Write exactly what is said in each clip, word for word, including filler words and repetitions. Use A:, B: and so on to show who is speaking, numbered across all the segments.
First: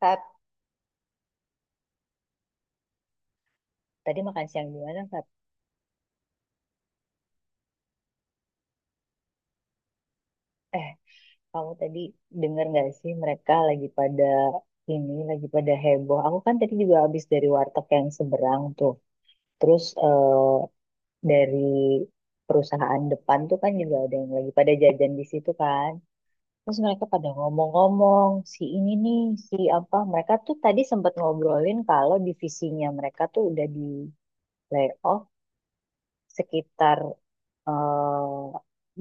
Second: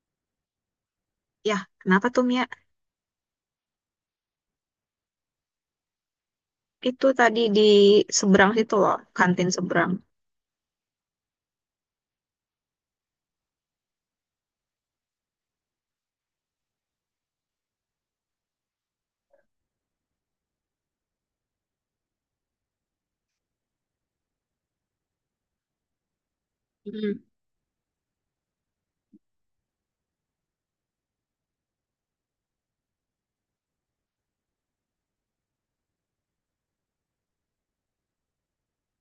A: Fab,
B: Ya, kenapa tuh Mia?
A: tadi makan siang di mana, Fab?
B: Itu tadi di seberang situ loh, kantin seberang.
A: Eh, kamu tadi denger nggak sih mereka lagi pada ini, lagi pada heboh. Aku kan tadi juga habis dari warteg yang seberang tuh. Terus eh, dari perusahaan depan tuh kan juga ada yang lagi pada jajan di situ kan. Terus mereka
B: Mm.
A: pada ngomong-ngomong, si ini nih, si apa. Mereka tuh tadi sempat ngobrolin kalau divisinya mereka tuh udah di layoff sekitar eh,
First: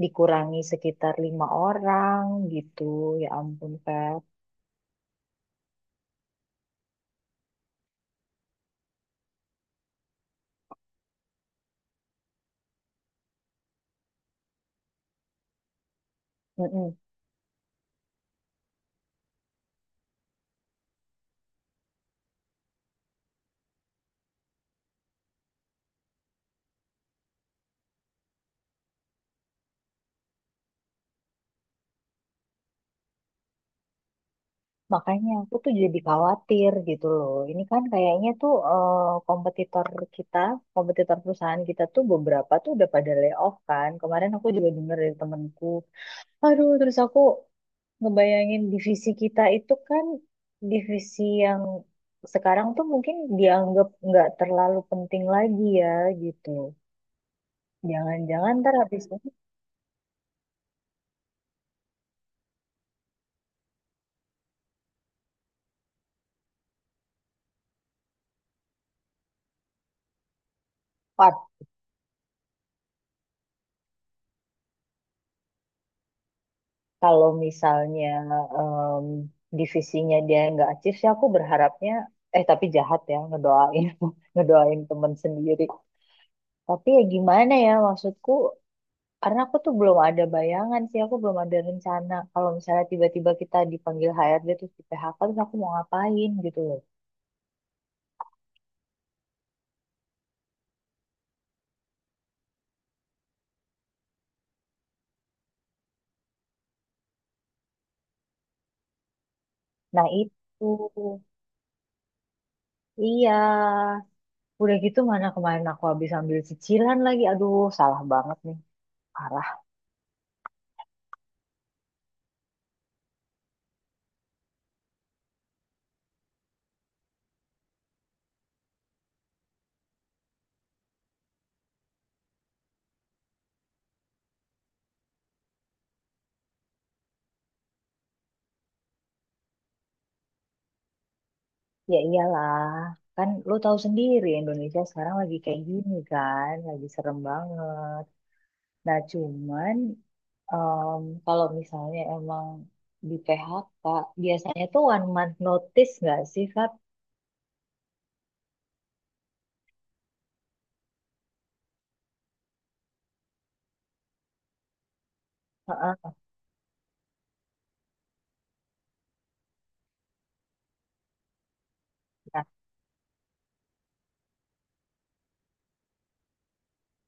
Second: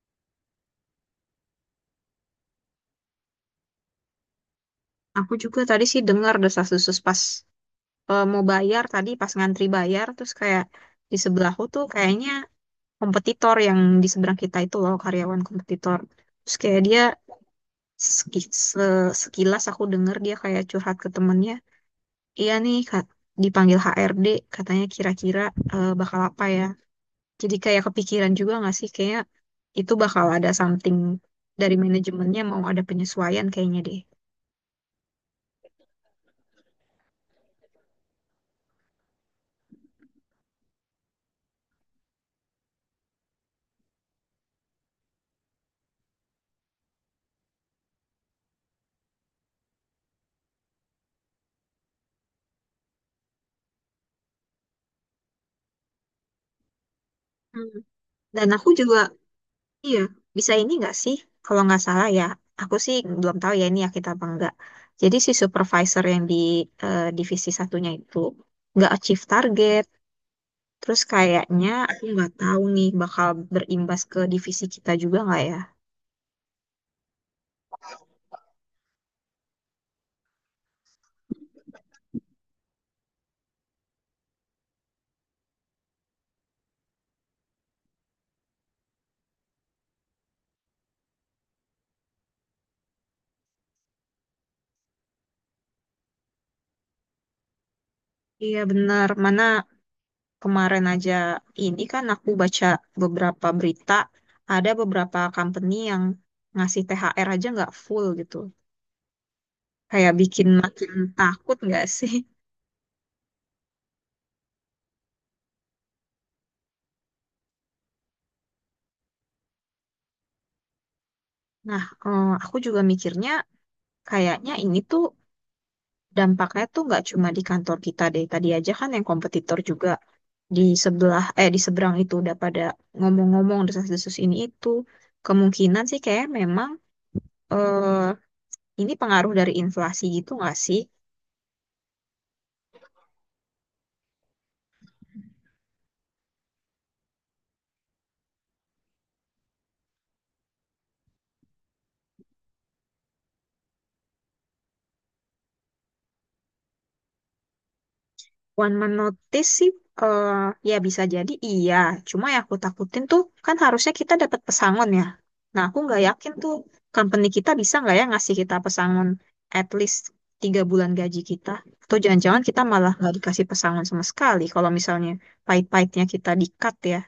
A: dikurangi sekitar lima orang gitu. Ya ampun, Feb.
B: Aku juga tadi sih dengar desas-desus pas eh, mau bayar tadi pas ngantri bayar terus kayak di sebelahku tuh kayaknya kompetitor yang di seberang kita itu loh karyawan kompetitor. Terus kayak
A: Mm-mm.
B: dia seki- se- sekilas aku dengar dia kayak curhat ke temennya. Iya nih Kak, dipanggil H R D katanya kira-kira eh, bakal apa ya. Jadi kayak kepikiran juga nggak sih kayak itu bakal ada something dari manajemennya mau ada penyesuaian kayaknya deh.
A: Makanya aku tuh jadi khawatir gitu loh. Ini kan kayaknya tuh eh, kompetitor kita, kompetitor perusahaan kita tuh beberapa tuh udah pada layoff kan. Kemarin aku juga denger dari temenku. Aduh, terus aku ngebayangin divisi kita itu kan divisi yang sekarang tuh mungkin dianggap nggak terlalu penting lagi ya gitu.
B: Hmm. Dan
A: Jangan-jangan
B: aku
A: ntar
B: juga,
A: habis ini,
B: iya, bisa ini nggak sih, kalau nggak salah ya, aku sih belum tahu ya ini ya kita apa enggak. Jadi si supervisor yang di eh, divisi satunya itu nggak achieve target. Terus kayaknya aku nggak tahu nih bakal berimbas ke divisi kita juga nggak ya?
A: kalau misalnya em, divisinya dia nggak achieve sih aku berharapnya, eh, tapi jahat ya ngedoain ngedoain temen sendiri, tapi ya gimana ya maksudku, karena aku tuh belum ada bayangan sih, aku belum ada rencana kalau misalnya tiba-tiba kita dipanggil H R D terus di P H K terus aku mau ngapain gitu loh.
B: Iya benar. Mana kemarin aja ini kan aku baca beberapa berita, ada beberapa company yang ngasih T H R aja nggak full gitu.
A: Nah
B: Kayak
A: itu,
B: bikin makin takut nggak sih?
A: iya, udah gitu mana kemarin aku habis ambil cicilan lagi, aduh, salah banget nih, parah.
B: Nah, eh, aku juga mikirnya kayaknya ini tuh dampaknya tuh nggak cuma di kantor kita deh. Tadi aja kan yang kompetitor juga di sebelah, eh di seberang itu udah pada ngomong-ngomong desas-desus ini itu. Kemungkinan sih kayak memang eh, ini pengaruh dari inflasi gitu nggak sih?
A: Ya iyalah, kan lo tahu sendiri Indonesia sekarang lagi kayak gini kan, lagi serem banget. Nah cuman em, kalau misalnya emang di P H K, biasanya tuh one month notice nggak sih, Fat?
B: One man notice sih, eh, ya bisa jadi iya. Cuma yang aku takutin tuh, kan harusnya kita dapat pesangon ya. Nah, aku nggak
A: Heeh.
B: yakin tuh, company kita bisa nggak ya ngasih kita pesangon at least tiga bulan gaji kita. Atau
A: Nah,
B: jangan-jangan kita malah nggak dikasih pesangon sama sekali kalau misalnya pahit-pahitnya kita di-cut ya.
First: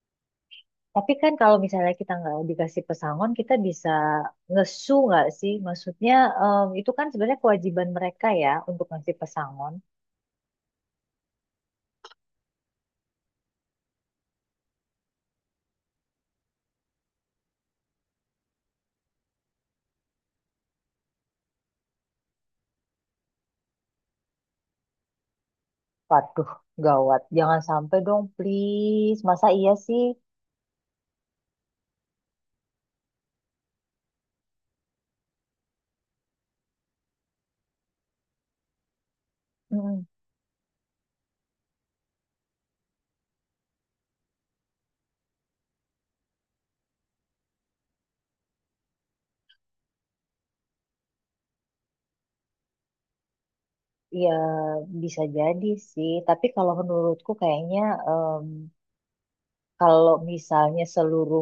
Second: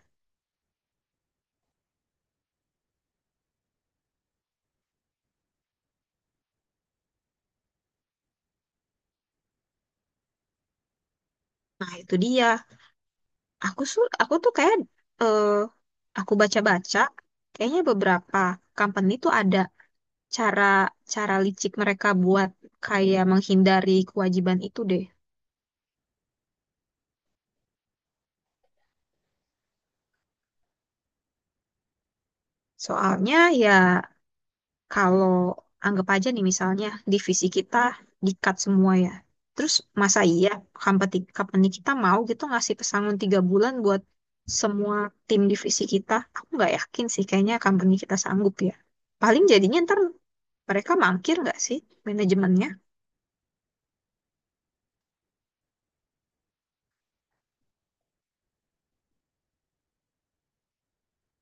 A: tapi kan kalau misalnya kita nggak dikasih pesangon, kita bisa ngesu nggak sih? Maksudnya em, itu kan sebenarnya kewajiban mereka ya untuk ngasih pesangon.
B: Nah, itu dia. Aku su- aku tuh kayak, eh, aku baca-baca, kayaknya beberapa company tuh ada cara cara licik mereka buat kayak menghindari kewajiban itu deh.
A: Waduh, gawat. Jangan sampai dong, please. Masa iya sih?
B: Soalnya ya kalau anggap aja nih misalnya divisi kita di-cut semua ya. Terus masa iya company, company kita mau gitu ngasih pesangon tiga bulan buat semua tim divisi kita? Aku nggak yakin sih kayaknya company kita sanggup ya. Paling jadinya ntar mereka mangkir nggak sih manajemennya?
A: Ya, bisa jadi sih. Tapi kalau menurutku kayaknya em, kalau misalnya seluruh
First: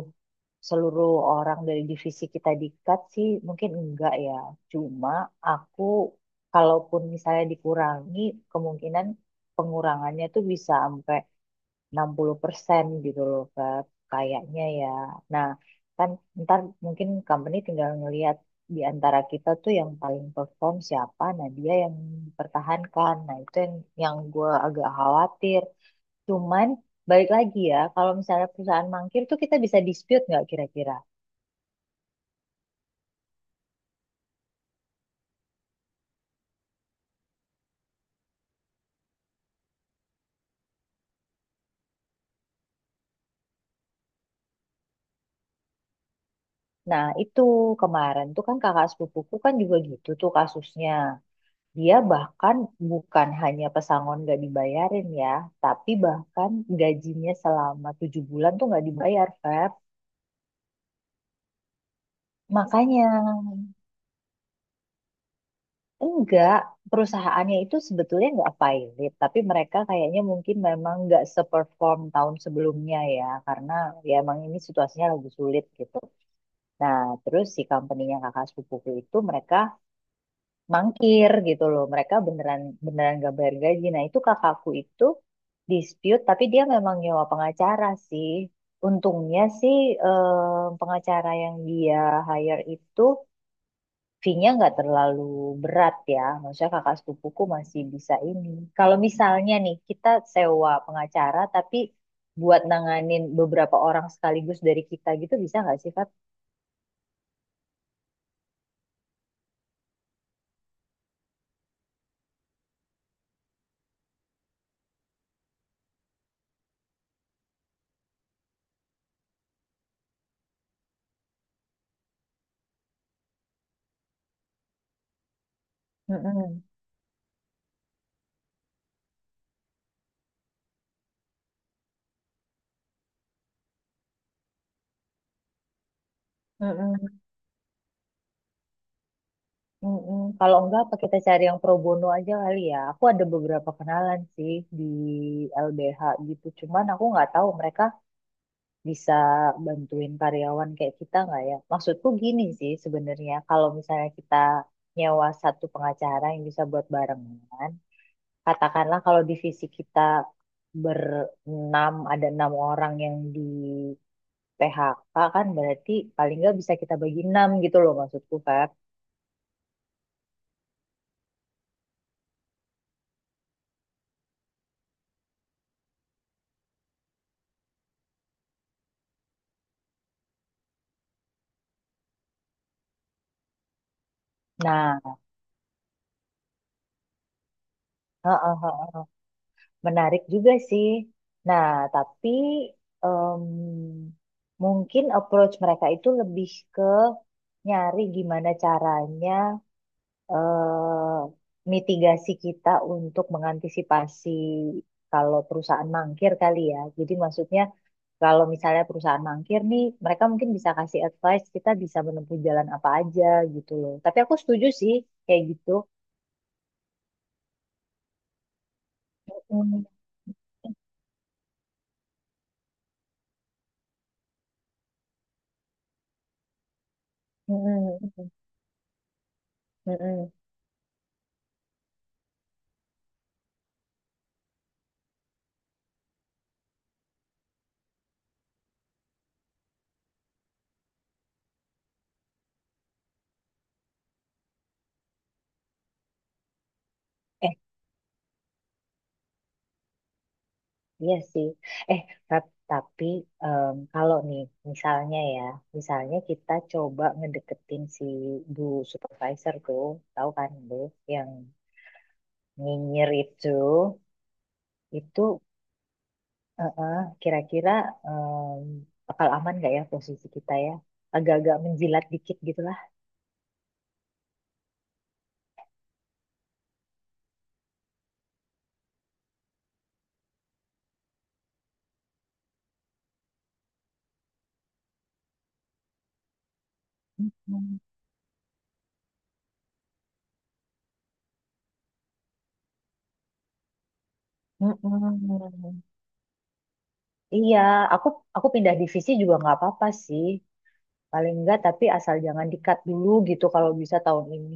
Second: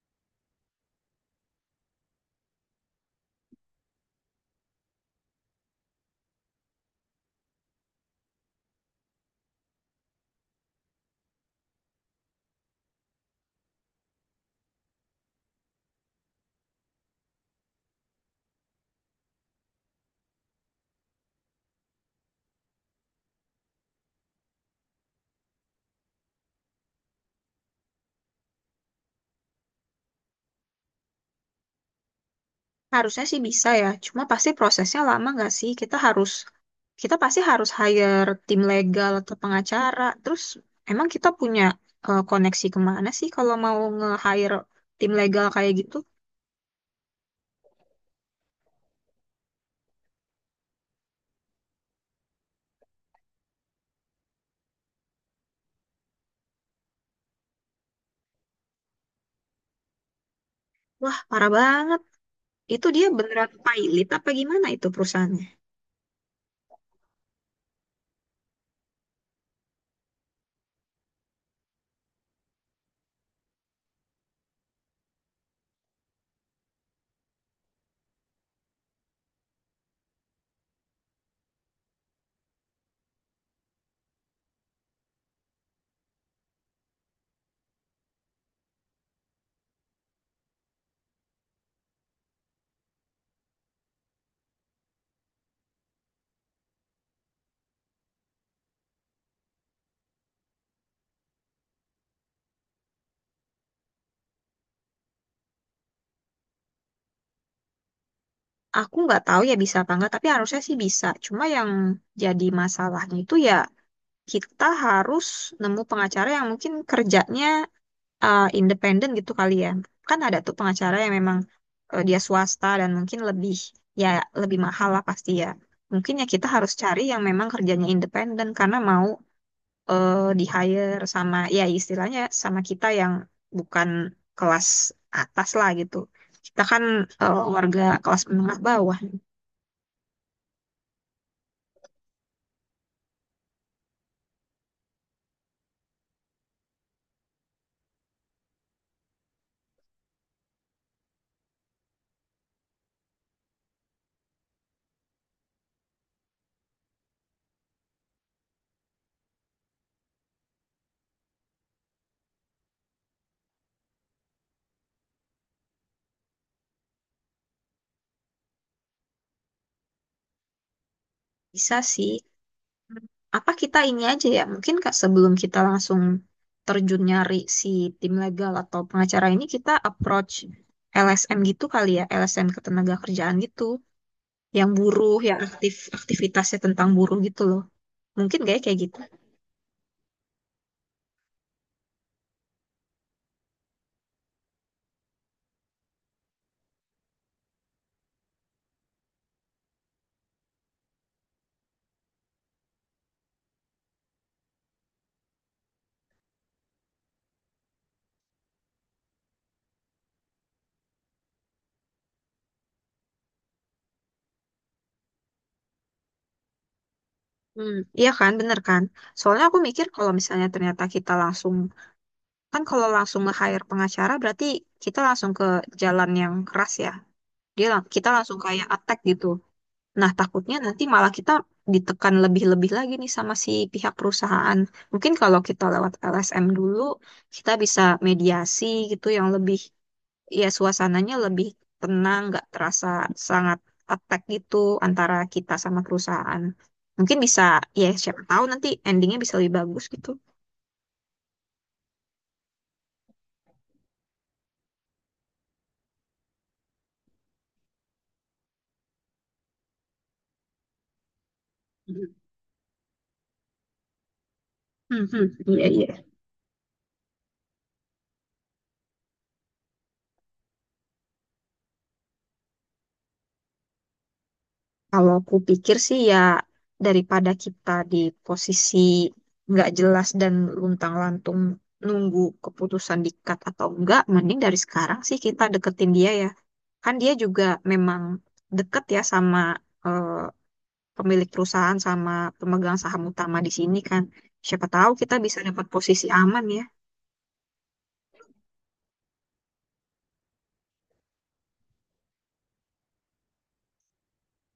A: seluruh orang dari divisi kita di-cut sih mungkin enggak ya. Cuma aku kalaupun misalnya dikurangi, kemungkinan pengurangannya tuh bisa sampai enam puluh persen gitu loh Kak. Kayaknya ya. Nah, kan ntar mungkin company tinggal ngelihat di antara kita tuh yang paling perform siapa, nah dia yang dipertahankan. Nah, itu yang yang gue agak khawatir. Cuman balik lagi ya, kalau misalnya perusahaan mangkir tuh kita bisa dispute nggak kira-kira?
B: Harusnya sih bisa ya, cuma pasti prosesnya lama nggak sih? Kita harus, kita pasti harus hire tim legal atau pengacara. Terus emang kita punya eh, koneksi kemana sih kalau mau nge-hire tim legal kayak gitu?
A: Nah, itu kemarin tuh kan kakak sepupuku kan juga gitu tuh kasusnya. Dia bahkan bukan hanya pesangon nggak dibayarin ya, tapi bahkan gajinya selama tujuh bulan tuh nggak dibayar, Feb.
B: Wah, parah banget. Itu
A: Makanya
B: dia beneran pilot apa gimana itu perusahaannya?
A: enggak, perusahaannya itu sebetulnya nggak pilot, tapi mereka kayaknya mungkin memang nggak seperform tahun sebelumnya ya, karena ya emang ini situasinya lagi sulit gitu. Nah, terus si company-nya kakak sepupuku itu mereka mangkir gitu loh. Mereka beneran, beneran gak bayar gaji. Nah, itu kakakku itu dispute tapi dia memang nyewa pengacara sih. Untungnya sih eh, pengacara yang dia hire itu fee-nya nggak terlalu berat ya. Maksudnya kakak sepupuku masih bisa ini. Kalau misalnya nih kita sewa pengacara tapi buat nanganin beberapa orang sekaligus dari kita gitu bisa nggak sih, Fat?
B: Aku nggak tahu ya bisa apa nggak, tapi harusnya sih bisa. Cuma yang jadi masalahnya itu ya kita harus nemu pengacara yang mungkin kerjanya eh, independen gitu kali ya. Kan ada tuh pengacara yang memang eh, dia swasta dan mungkin lebih, ya, lebih mahal lah pasti ya. Mungkin ya kita
A: Mm-mm.
B: harus cari yang memang kerjanya independen karena mau eh, di hire sama, ya istilahnya sama kita yang bukan kelas atas lah gitu. Kita kan
A: Mm-mm.
B: eh, warga kelas menengah bawah.
A: Mm-mm. Kalau enggak, apa kita cari yang pro bono aja kali ya. Aku ada beberapa kenalan sih di L B H gitu. Cuman aku nggak tahu mereka bisa bantuin karyawan kayak kita nggak ya. Maksudku gini sih sebenarnya. Kalau misalnya kita nyewa satu pengacara yang bisa buat barengan, katakanlah kalau divisi kita berenam, ada enam orang yang di P H K kan berarti paling nggak bisa kita bagi enam gitu loh maksudku Feb.
B: Bisa sih. Apa kita ini aja ya, mungkin Kak, sebelum kita langsung terjun nyari si tim legal atau pengacara ini, kita approach L S M gitu kali ya, L S M ketenaga kerjaan gitu, yang
A: Nah,
B: buruh, yang aktif aktivitasnya tentang buruh gitu loh. Mungkin
A: heeh.
B: kayak kayak gitu.
A: Heeh. Menarik juga sih. Nah, tapi em, mungkin approach mereka itu lebih ke nyari gimana caranya eh, mitigasi kita untuk mengantisipasi kalau perusahaan mangkir kali ya. Jadi maksudnya kalau misalnya perusahaan mangkir nih, mereka mungkin bisa kasih advice kita bisa menempuh jalan apa aja gitu loh. Tapi aku setuju sih kayak gitu.
B: Hmm, iya kan, bener kan? Soalnya aku
A: Mm,
B: mikir kalau misalnya ternyata kita langsung, kan kalau langsung nge-hire pengacara berarti kita langsung ke jalan yang keras ya. Dia lang-
A: mm,
B: kita
A: mm,
B: langsung kayak attack gitu. Nah,
A: mm,
B: takutnya nanti malah kita ditekan lebih-lebih lagi nih sama si pihak perusahaan. Mungkin kalau kita lewat L S M dulu, kita bisa mediasi gitu yang lebih, ya, suasananya lebih tenang, nggak terasa sangat attack gitu antara kita sama perusahaan. Mungkin bisa,
A: mm.
B: ya siapa tahu nanti endingnya bisa lebih bagus gitu.
A: Iya sih. Eh, ta- tapi em, kalau nih, misalnya ya, misalnya kita coba ngedeketin si Bu Supervisor tuh, tahu kan Bu, yang
B: Hmm.
A: nyinyir itu,
B: Hmm.
A: itu
B: Iya, iya.
A: eh, eh, kira-kira em, bakal aman nggak ya posisi kita ya? Agak-agak menjilat dikit gitu lah.
B: Kalau aku pikir sih ya daripada kita di posisi nggak jelas dan luntang-lantung nunggu keputusan dikat atau enggak, mending dari sekarang sih kita deketin dia ya. Kan dia juga
A: Hmm.
B: memang deket ya sama eh, pemilik perusahaan sama pemegang saham utama di sini kan. Siapa tahu kita bisa dapat
A: Mm-mm.
B: posisi aman ya.
A: Iya, aku aku pindah divisi juga nggak apa-apa sih. Paling nggak tapi asal jangan dikat dulu gitu kalau bisa tahun ini.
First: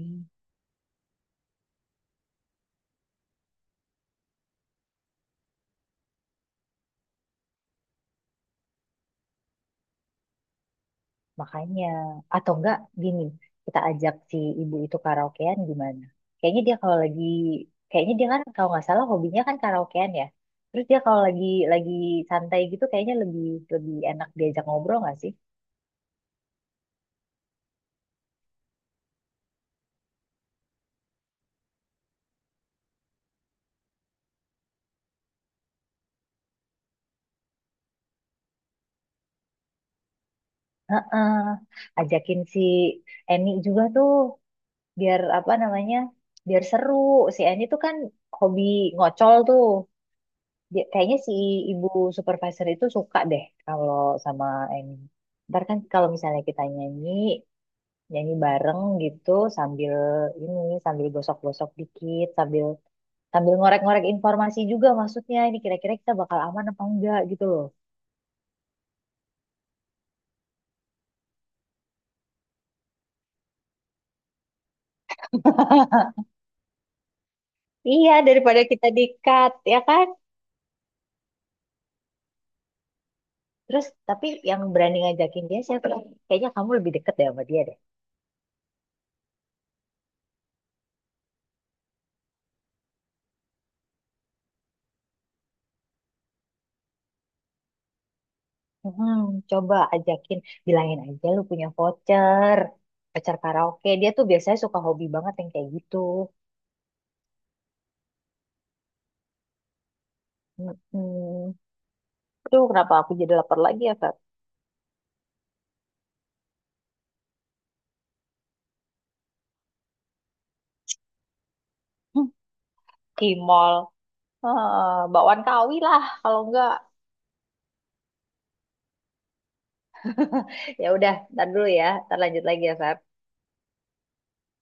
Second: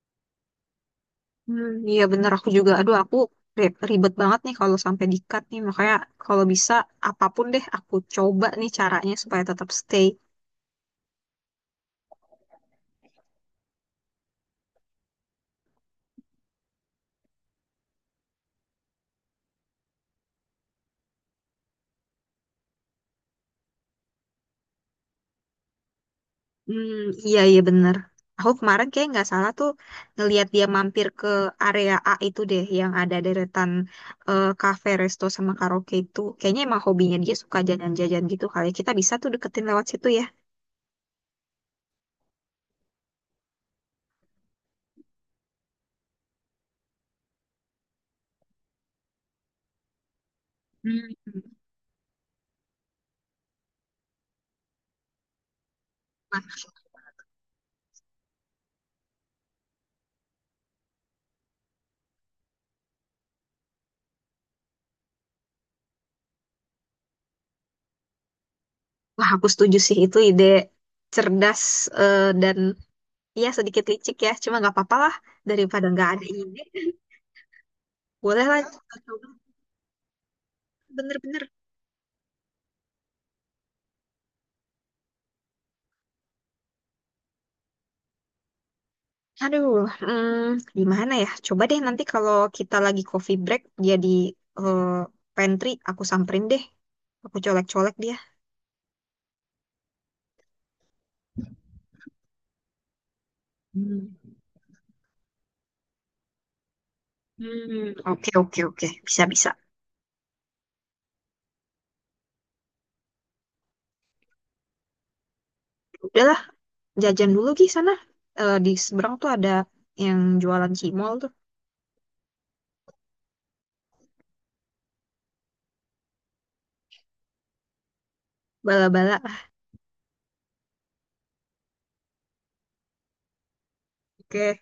B: Hmm, iya bener aku juga. Aduh aku ri- ribet banget nih kalau sampai di-cut nih. Makanya kalau bisa apapun deh aku coba nih caranya supaya tetap stay.
A: Makanya, atau enggak gini, kita ajak si ibu itu karaokean gimana? Kayaknya dia kalau lagi, kayaknya dia kan kalau nggak salah hobinya kan karaokean ya. Terus dia kalau lagi lagi santai gitu kayaknya lebih lebih enak diajak ngobrol nggak sih?
B: Hmm, iya iya bener. Aku kemarin kayak nggak salah tuh ngelihat dia mampir ke area A itu deh yang ada deretan eh, cafe, resto sama karaoke itu. Kayaknya emang hobinya dia suka jajan-jajan gitu kali ya. Kita bisa tuh deketin lewat situ ya.
A: eh Ajakin si Eni juga tuh biar apa namanya? Biar seru. Si Eni tuh kan hobi ngocol tuh. Dia- kayaknya si
B: Hmm.
A: ibu supervisor itu suka deh kalau sama Eni. Ntar kan kalau misalnya kita nyanyi, nyanyi bareng gitu sambil ini sambil gosok-gosok dikit sambil sambil ngorek-ngorek informasi juga, maksudnya ini kira-kira kita bakal aman apa enggak gitu loh.
B: Wah, aku setuju sih itu ide cerdas, eh, dan iya sedikit licik ya, cuma nggak apa-apa lah daripada nggak ada ide.
A: Iya,
B: Boleh lah
A: daripada kita
B: kita coba
A: di-cut, ya kan?
B: bener-bener.
A: Terus tapi yang berani ngajakin dia siapa, kayaknya kamu lebih deket deh sama dia deh.
B: Aduh, hmm, gimana ya? Coba deh nanti kalau kita lagi coffee break, jadi eh, pantry, aku samperin deh. Aku colek-colek dia.
A: Hmm, coba ajakin, bilangin aja lu punya voucher voucher karaoke dia tuh
B: Hmm.
A: biasanya suka hobi banget yang kayak gitu.
B: Hmm, oke oke oke, bisa bisa.
A: Hmm, tuh kenapa aku jadi lapar lagi ya, Feb?
B: Udahlah, jajan dulu Gi sana. Eh, di seberang tuh ada yang jualan cimol tuh,
A: Hmm, di mall. Eh, bakwan kawi lah kalau enggak
B: bala-bala.
A: ya udah ntar dulu ya ntar lanjut lagi ya Feb.
B: Oke.